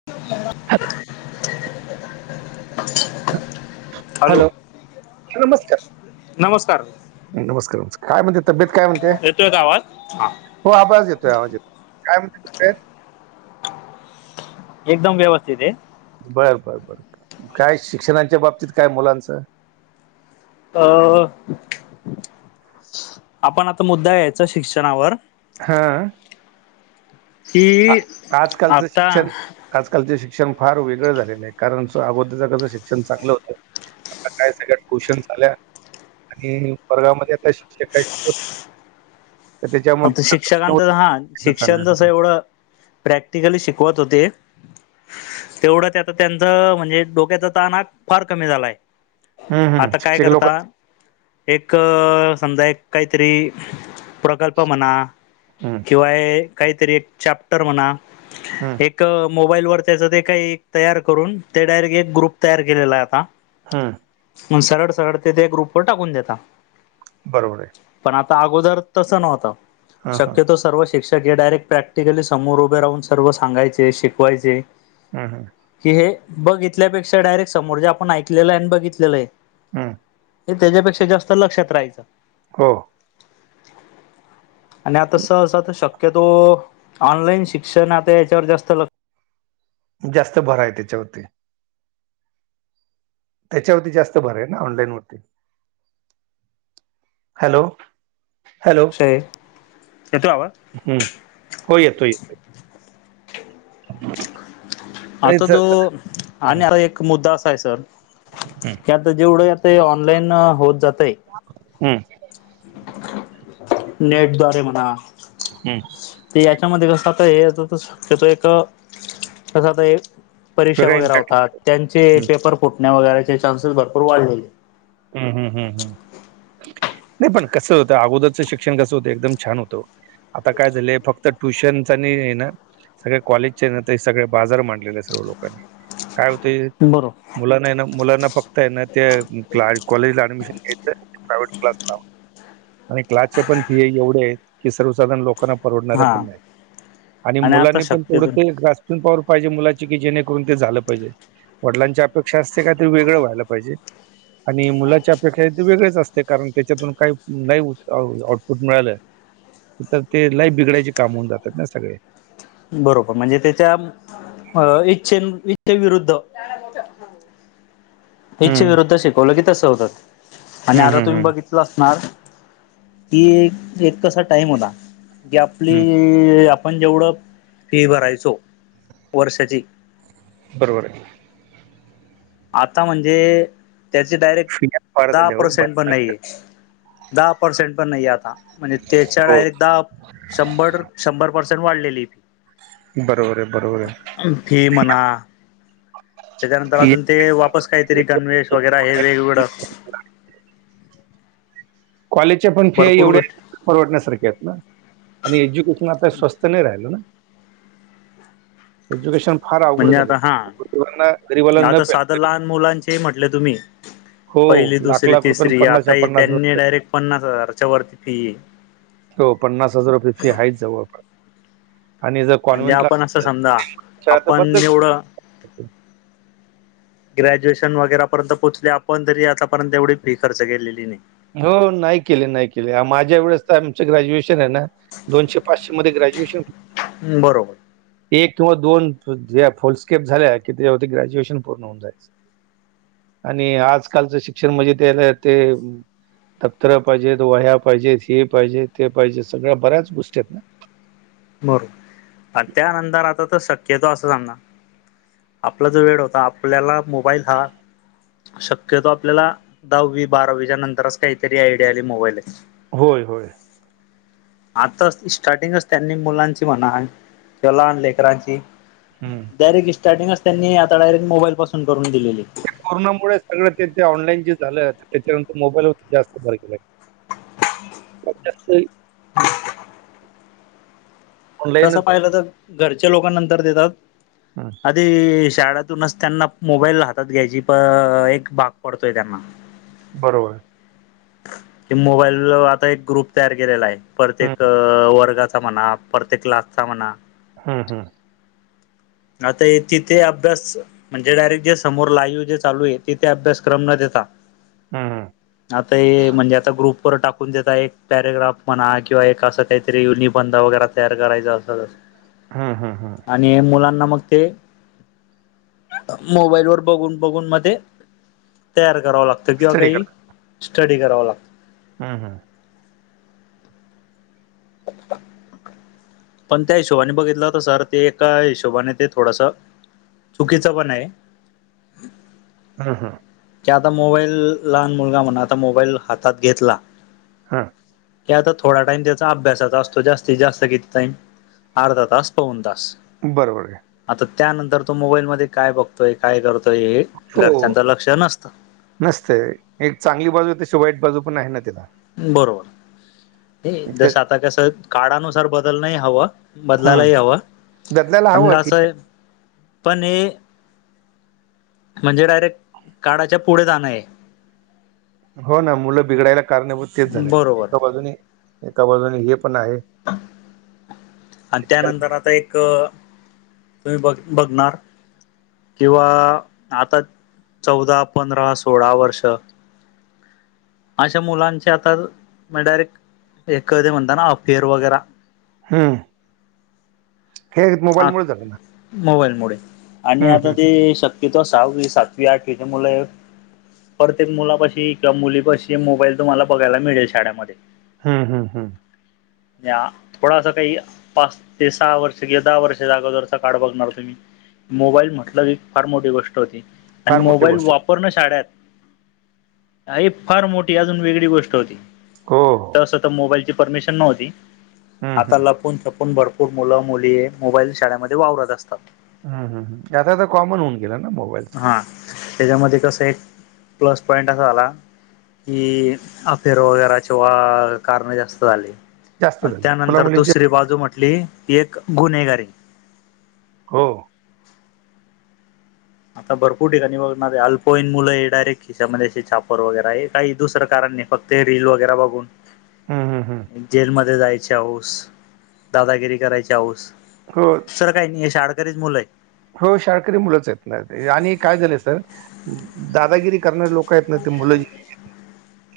[unintelligible] Hello, नमस्कार. नमस्कार नमस्कार नमस्कार. काय म्हणते तब्येत काय म्हणते. येतोय का आवाज. हो आवाज येतोय. आवाज येतोय. काय म्हणती तब्येत. एकदम व्यवस्थित आहे. बर बर बर काय शिक्षणाच्या बाबतीत काय मुलांच. अ आपण आता मुद्दा यायचा शिक्षणावर ह की आ आजकालच आता शिक्षण आजकालचे शिक्षण फार वेगळ झालेल आहे. कारण सो अगोदरच कस शिक्षण चांगल होत. आत्ता काय सगळ्या ट्युशनस आल्या आणि वर्गामध्ये आत्ता शिक्षक काही शिकवत नाही. त्याच्यामुळे आमच फक्त ट्युशनवर शिक्षकांच हा शिकलं चाललंय शिक्षण जस सगळं. एवढ प्रॅक्टिकली शिकवत होते. तेवढ ते आता त्यांच म्हणजे डोक्याचा ताण फार कमी झालाय. हम्म, हम्म. आता काय शिक्षक लोक करता एक समजा एक काहीतरी प्रकल्प म्हणा हम्म किंवा काहीतरी एक चॅप्टर म्हणा, हम्म, एक मोबाईल वर त्याच ते काही तयार करून, ते डायरेक्ट एक ग्रुप तयार केलेला आहे आता. हम्म मग सरळ सरळ तेथे ग्रुपवर टाकून देता. बरोबर आहे. पण आता अगोदर तस नव्हत. हां हां शक्यतो सर्व शिक्ष डायरेक्ट प्रॅक्टिकली समोर उभे राहून सर्व सांगायचे शिकवायचे. हा ह कि हे बघितल्यापेक्षा डायरेक्ट समोर जे आपण ऐकलेल आहे आणि बघितलेल आहे. हम्म हे त्याच्यापेक्षा जास्त लक्षात राहायचं हो.. आणि आता सहसा तर शक्यतो ऑनलाईन शिक्षण आता याच्यावर जास्त लक्ष जास्त भर आहे त्याच्यावरती त्याच्यावरती जास्त भर आहे ना ऑनलाईन वरती हॅलो हॅलो येतोय आवाज हम्म हो येतोय.. आता जो हम्म, आणि आता एक मुद्दा असा आहे सर हम्म, की आता जेवढं आता ऑनलाईन होत जातय हम्म.. नेट द्वारे म्हणा हम्.. ते याच्यामध्ये कसं आता हे शक्यतो एक कस आता एक परीक्षा वेगळा वगैरे इम्पॅक्ट होतात त्यांचे हम्म, पेपर फुटण्या वगैरेचे चान्सेस भरपूर वाढलेले हम्म हम हम्म हम.. नाही पण कसं होतं अगोदरचं शिक्षण कसं होतं एकदम छान होतं आता काय झालंय फक्त ट्युशनच नाही आहे ना सगळे कॉलेजचे न सगळे बाजार मांडले आहे सर्व लोकांनी काय होतय बरोबर मुलांना आहे ना मुलांना फक्त आहे ना ते कॉलेजला ऍडमिशन घ्याय प्रायव्हेट क्लासला आणि क्लासचे पण फी एवढे आहेत की सर्वसाधारण लोक लोकाना परवडणाऱ्या हा पण नाही आणि आता मुलांनी पण तेवढ शक्यतो ते पावर पाहिजे मुलाची कि जेणेकरून ते झालं पाहिजे वडिलांची अपेक्षा असते का तरी वेगळं व्हायला पाहिजे आणि मुलाच्या अपेक्षा ते वेगळेच असते कारण त्याच्यातून काही नाही आउटपुट मिळालंय तर ते लाईफ बिघडायचे काम होऊन जातात ना सगळे बरोबर म्हणजे त्याच्या इच्छे इच्छेविरुद्ध हम.. इच्छे विरुद्ध शिकवलं की तसं होतं आणि हम्म आता हम्म तुम्ही हम्म. बघितलं असणार कि एक कसा टाईम होता की हम्म. आपली आपण जेवढं फी भरायचो वर्षाची बरोबर आहे.. आता म्हणजे त्याचे डायरेक्ट फिया फार दहा झाल्या हो. पर्सेंट पण भारतात. नाहीये दहा पर्सेंट पण नाहीे आता म्हणजे त्याच्या हो. डायरेक्ट दहा शंभर शंभर पर्सेंट वाढलेली. बरोबर आहे बरोबर आहे. फी म्हणा, त्याच्यानंतर आहे. अजून ते वापस काहीतरी गणवेश वगैरे हे वेगवेगळं. कॉलेजचे पण फी आहे भरपूर एवढे गोष्टी आहेत- न परवडण्यासारखे आहेत ना आणि एज्युकेशन आता स्वस्त नाही राहिलं ना. एज्युकेशन फार अवघड म्हणजे आता झालेना गरीबाला न पेलणारे. आ लहान मुलांचे म्हटले तुम्ही हो, पहिली दुसरी लाख-लाख रुपये आणि तिसरी आता पन्नासच्या ही त्यांनी डायरेक्ट- पन्नास हजाराच्या वरती फी आहे. हो पन्नास हजार रुपये फी ह्याईच जवळपास. आणि जर म्हणजे कॉन्व्हेंटला अस आपण असं तर समजा शाळा तर आपण एवढं बंदच ग्रॅज्युएशन वगैरेपर्यंत पोहचले आपण तरी आतापर्यंत एवढी फी खर्च केलेली नाही हो नाही केली नाही केली माझ्या वेळेस तर आमचं ग्रॅज्युएशन आहे ना दोनशे पाचशे मध्ये ग्रॅज्युएशन बरोबर एक किंवा दोन ज फुलस्केप झाल्या की त्यावरती ग्रॅज्युएशन पूर्ण होऊन जायचं आणि आजकालचं शिक्षण म्हणजे त्याला ते दप्तर पाहिजेत वह्या पाहिजेत हे पाहिजे ते पाहिजे सगळ्या बऱ्याच गोष्टी असत्यात बरोबर आणि त्यानंतर आता तर शक्यतो असं सांगना आपला जो वेळ होता आपल्याला मोबाईल हा शक्यतो आपल्याला दहावी बारावीच्या नंतरच असं काहीतरी आयडिया आली मोबाईलाची होय होय आता स्टार्टिंगच त्यांनी मुलांची म्हणाल किंवा लहान लेकरांची हू डायरेक्ट स्टार्टिंगच त्यांनी आता डायरेक्ट मोबाईल पासूनच करून दिलेली आहे कोरोनामुळे सगळं ते ते ऑनलाईन जे झालं तर त्याच्यानंतर मोबाईलवर जास्त भर केलय वर्चस्थही तसं ऑनलाईनच पाहिलं तर घरचे लोक नंतर देतात हू आधी शाळातूनच त्यांना मोबाईल हातात घ्यायची प एक भाग पडतोय त्यांना बरोबर आहे कि मोबाईल आता एक ग्रुप तयार केलेला आहे प्रत्येक हम्म, अ वर्गाचा म्हणा प्रत्येक क्लासचा म्हणा हू हू आताही तिथे अभ्यास म्हणजे डायरेक्ट जे समोर लाईव्ह जे चालू आहे तिथे अभ्यासक्र मध्येच न देता हम्म, आता हे म्हणजे आता ग्रुप वर टाकून देता एक पॅरेग्राफ म्हणा किंवा एक असं काहीतरी निबध वगैरे तयार करायचं असं हू हू हू आणि मुलांना मग ते मोबाईल वर बघून बघून म ते तयार कराव लागतं तर किंवा स्टडी काही स्टडी करावं लागतं हू हू [inaudible] पण त्या हिशोबाने बघितलं तर सर ते एका हिशोबाने ते थोडस चुकीचं पण आहे हा हा की आता मोबाईल लहान मुलगा म्हणा आता मोबाईल हातात घेतला हा की आता थोडा टाइम त्याचा अभ्यासाचा असतो जास्तीत जास्त किती टाईम अर्धा तास पाऊण तास बरोबर का आता त्यानंतर तो मोबाईलमध्ये काय बघतोय काय करतोय हे घरच्यांच लक्ष नसतं नसतय एक चांगली बाजू तशी वाईट बाजू पण आहे ना तिला बरोबर नाही ते जस आता कस काळानुसार बदलनही हवं बदलायला हम्म. ही हवं बदलायला पण हवं का असं ठीक आहे पण हे म्हणजे डायरेक्ट काळाच्या पुढे जाणं आहे. हो ना मुलं बिघडायला कारणीभूत तेच झालंय बरोबर एका बाजूने एका बाजूने हे पण आहे. आणि शिक्षण त्यानंतर आता एक तुम्ही बघ बघणार किंवा आता चौदा, पंधरा, सोळा वर्ष अशा मुलांचे आता मग डायरेक्ट ए कधे म्हणता ना अफेअर वगरा हम्म! हे मोबाईलमुळेच झालं ना. मोबाईलमुळे आणि हम्म, आता हम्म, ते शक्यतो सहावी, सातवी, आठवीचे मुलं आहेत प्रत्येक मुलापाशी किंवा मुलीपाशी मोबाईल तुम्हाला बघायला मिळेल शाळेमध्ये. हम्म हम्म हम्म! या थोडासा काही पाच ते सहा वर्ष गे दहा वर्षाच्या अगोदरचा काळ बघणार तुम्ही, मोबाईल म्हटलं की फार मोठी गोष्ट होती. आणि फार मोठी मोबाईल गोष्ट वाप -रणं शाळेत हा ही फार मोठी अजून वेगळी गोष्ट होती. हो हो तसं तर मोबाईलची परमिशन नव्हती हम्म, आता हम्म, लपून छपून भर -पूर मुलं-मुली मोबाईल शाळेमध्ये वावरत असतात. हं हं हं, आता तर कॉमन होऊन गेलं ना मोबाईलच. हा त्याच्यामध्ये कसं एक प्लस पॉइंट असा झाला की अफेयर वगैराचे वा कारणं जास्त झाले. जास्त अन् झालं मुला त्यानंतर मुलींच्या दुसरी बाजू म्हटली ती एक गुन्हेगारी. हो! आता भरपूर ठिकाणी बघणारे अल्पवयीन मुलं हे डायरेक्ट खिशामध्ये असे चापर वगैरा आहे काही दुसरं कारण नाही फक ते रील वगैरा बघून हं, हं, हं. जेलमध्ये जायची हौस, दादागिरी करायची हौस. हो! दुसरं काही नाही हे शाळकरीच मुलं आहेत. हो शाळकरी मुलंच आहेत ना ते आणि काय झालंय सर दादागिरी करणारे लोक आहेत ना ते मुलं जी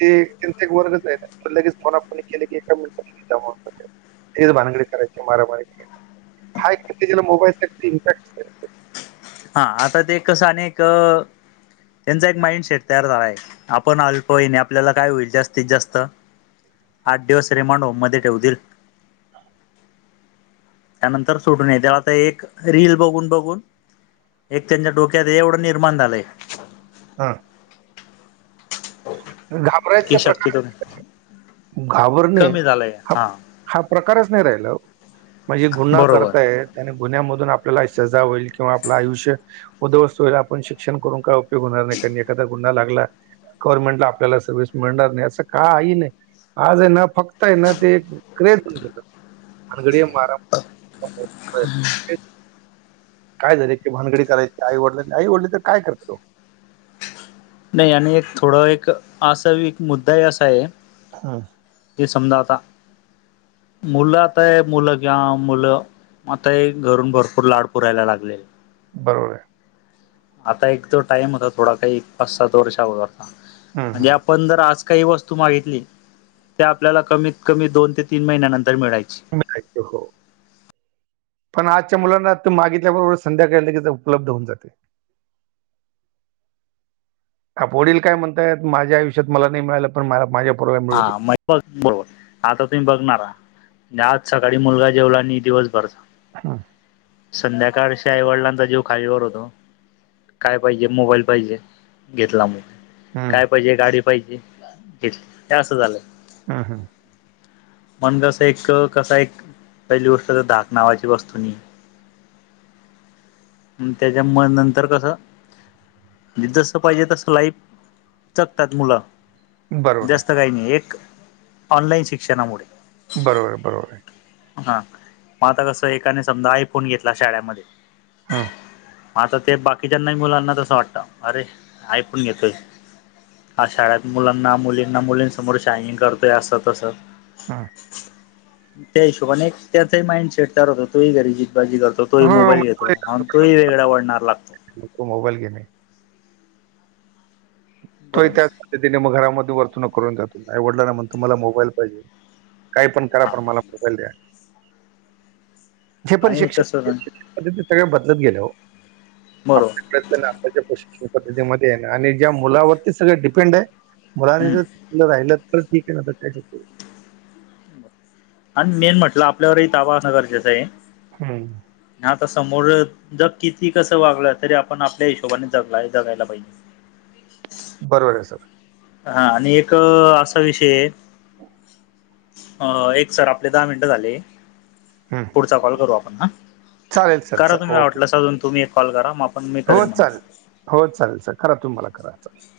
ते त्यांचा एक वर्गच आहे त्या लगेच फोना फोनी केले की एका मिनिटात [unintelligible] फेर भानगडी करायची मारामारी करायच्या हा एक फक्त ज्याला मोबाईल सक्ती इम्पॅक्ट [inaudible] हा आता ते कसं अनेक त्यांचा एक माइंडसेट तयार झाला आहे. आपण अल्पवयीन हे आपल्याला काय होईल जास्तीत जास्त? आठ दिवस रिमाांंड होम मध्ये ठेवतील. त्यानंतर सोडू नये तेव्हा ते एक रील बघून बघून एक त्यांच्या डोक्यात एवढं निर्माण झालंय हां! घाबरायचे की प्रकार शक्यतो घाबरणे कमी झालंय हा हा प्रकारच नाही राहिला ओ म्हणजे गुन्हा बरोबर करतायेत त्याने गुन्ह्यामधून आपल्याला सजा होईल किंवा आपलं आयुष्य उद्वस्त हो आपण शिक्षण करून काय उपयोग होणार नाही कारण एखादा गुन्हा लागला गव्हर्नमेंटला आपल्याला सर्विस मिळणार नाही असं काही नाही. आज आहे ना फक्त आहे ना ते एक क्रेज भानगडी मारा हम. काय झाले की भानगडी करायची आई वडील आई वडील तर काय करतील वो. नाही आणि एक थोड एक आसावी एक मुद्दाही असा आहे ह. हे समजा आता मुलं आताय मुलं किंवा मुलं आता हे घरून भरपूर लाड पुरायला लागलेले. बरोबर आहे. आता एक जो टाइम होता थोडा काही पाच सात वर्षा अगोदरचा हम्म म्हणजे आप पण जर आज काही वस्तू मागितली ते आपल्याला कमीत कमी दोन ते तीन महिन्यानंतर मिळायची. खायच हो. पण आजच्या मुलांना आ मागितल्याबरोबर संध्याकाळी लगेच उपलब्ध होऊन जाते. का वडील काय म्हणतायत माझ्या आयुष्यात मला नाही मिळालं पण मला माझ्या पोराला मिळु दे. हा मग बघ बरोबर आता तुम्ही बघणार आज सकाळी मुलगा जेवला आणि दिवसभरचा. हा. संध्याकाळशी आईवडिलांचा जीव खालीवर होतो. काय पाहिजे मोबाईल पाहिजे घेतला मोबाईल. काय हं, पाहिजे गाडी पाहिजे घेतली हे असं झालंय. हा हा. मण कसं एक कसा एक पहिली गोष्ट धाक नावाची वस्तू नाही. [inaudible] त्याच्या मुळ नंतर कसं. जसं पाहिजे तसं लाईफ जगतात मुलं. बरोबर आहे. जास्त काही नाही ऑनलाईन शिक्षणामुळे. बरोबर बरोबर आहे. हा मग आता कस एकाने समजा आयफोन घेतला शाळेमध्ये. हं, म आता ते बाकीच्यांना मुलांना तसं वाटतं अरे आयफोन घेतोय. ह शाळेत मुलांना मुलींना मुलींसमोर शाईंनींग करतोय अस तअ हा. त्या हिशोबाने एक त्याचा माइंडसेट तयार होतो घरी जितबाजी करतो. तोही हो, मग मोबाईल घेतो म्हणून तोही वेगळ्या वळणावर लागतो. लोक मोबाईल घेने. तो ही त्याच बरोबर पद्धतीने मग घरामध्ये वर्तनुक करून जातो आई वडिलांना म्हणतो मला मोबाईल पाहिजे. काही पण करा पण मला मोबाईल द्या. जे पण आणि शिक्षण कसं पद्धती सगळे बदलत गेले हो. बरोबर प्रयत्नांच्या प्रशिक्षण पद्धतीमध्ये आहे आणि ज्या मुलावरती सगळ डिपेंड आहे मुलानी हम्म जर. राहिलं तर ठीक आहे ना आता काय शक. आणि मेन म्हटलं आपल्यावरही ताबा असणं गरजेचं आहे. हम्. आता समोर जग किती कसं वागलं तरी आपण आपल्या हिशोबाने जगला जगायला पाहिजे. बरोबर आहे सर. हा आणि एक असा विषय आहे अ एक सर आपले दहा मिनिटं झाले. हं. पुढचा कॉल करू आपण हा चालेल सर, करा चालेल. तुम्ही ओके. वाटलं स अजून तुम्ही एक कॉल करा म. हो चालेल हो चालेल सल करा तुम्हाला करा चाल.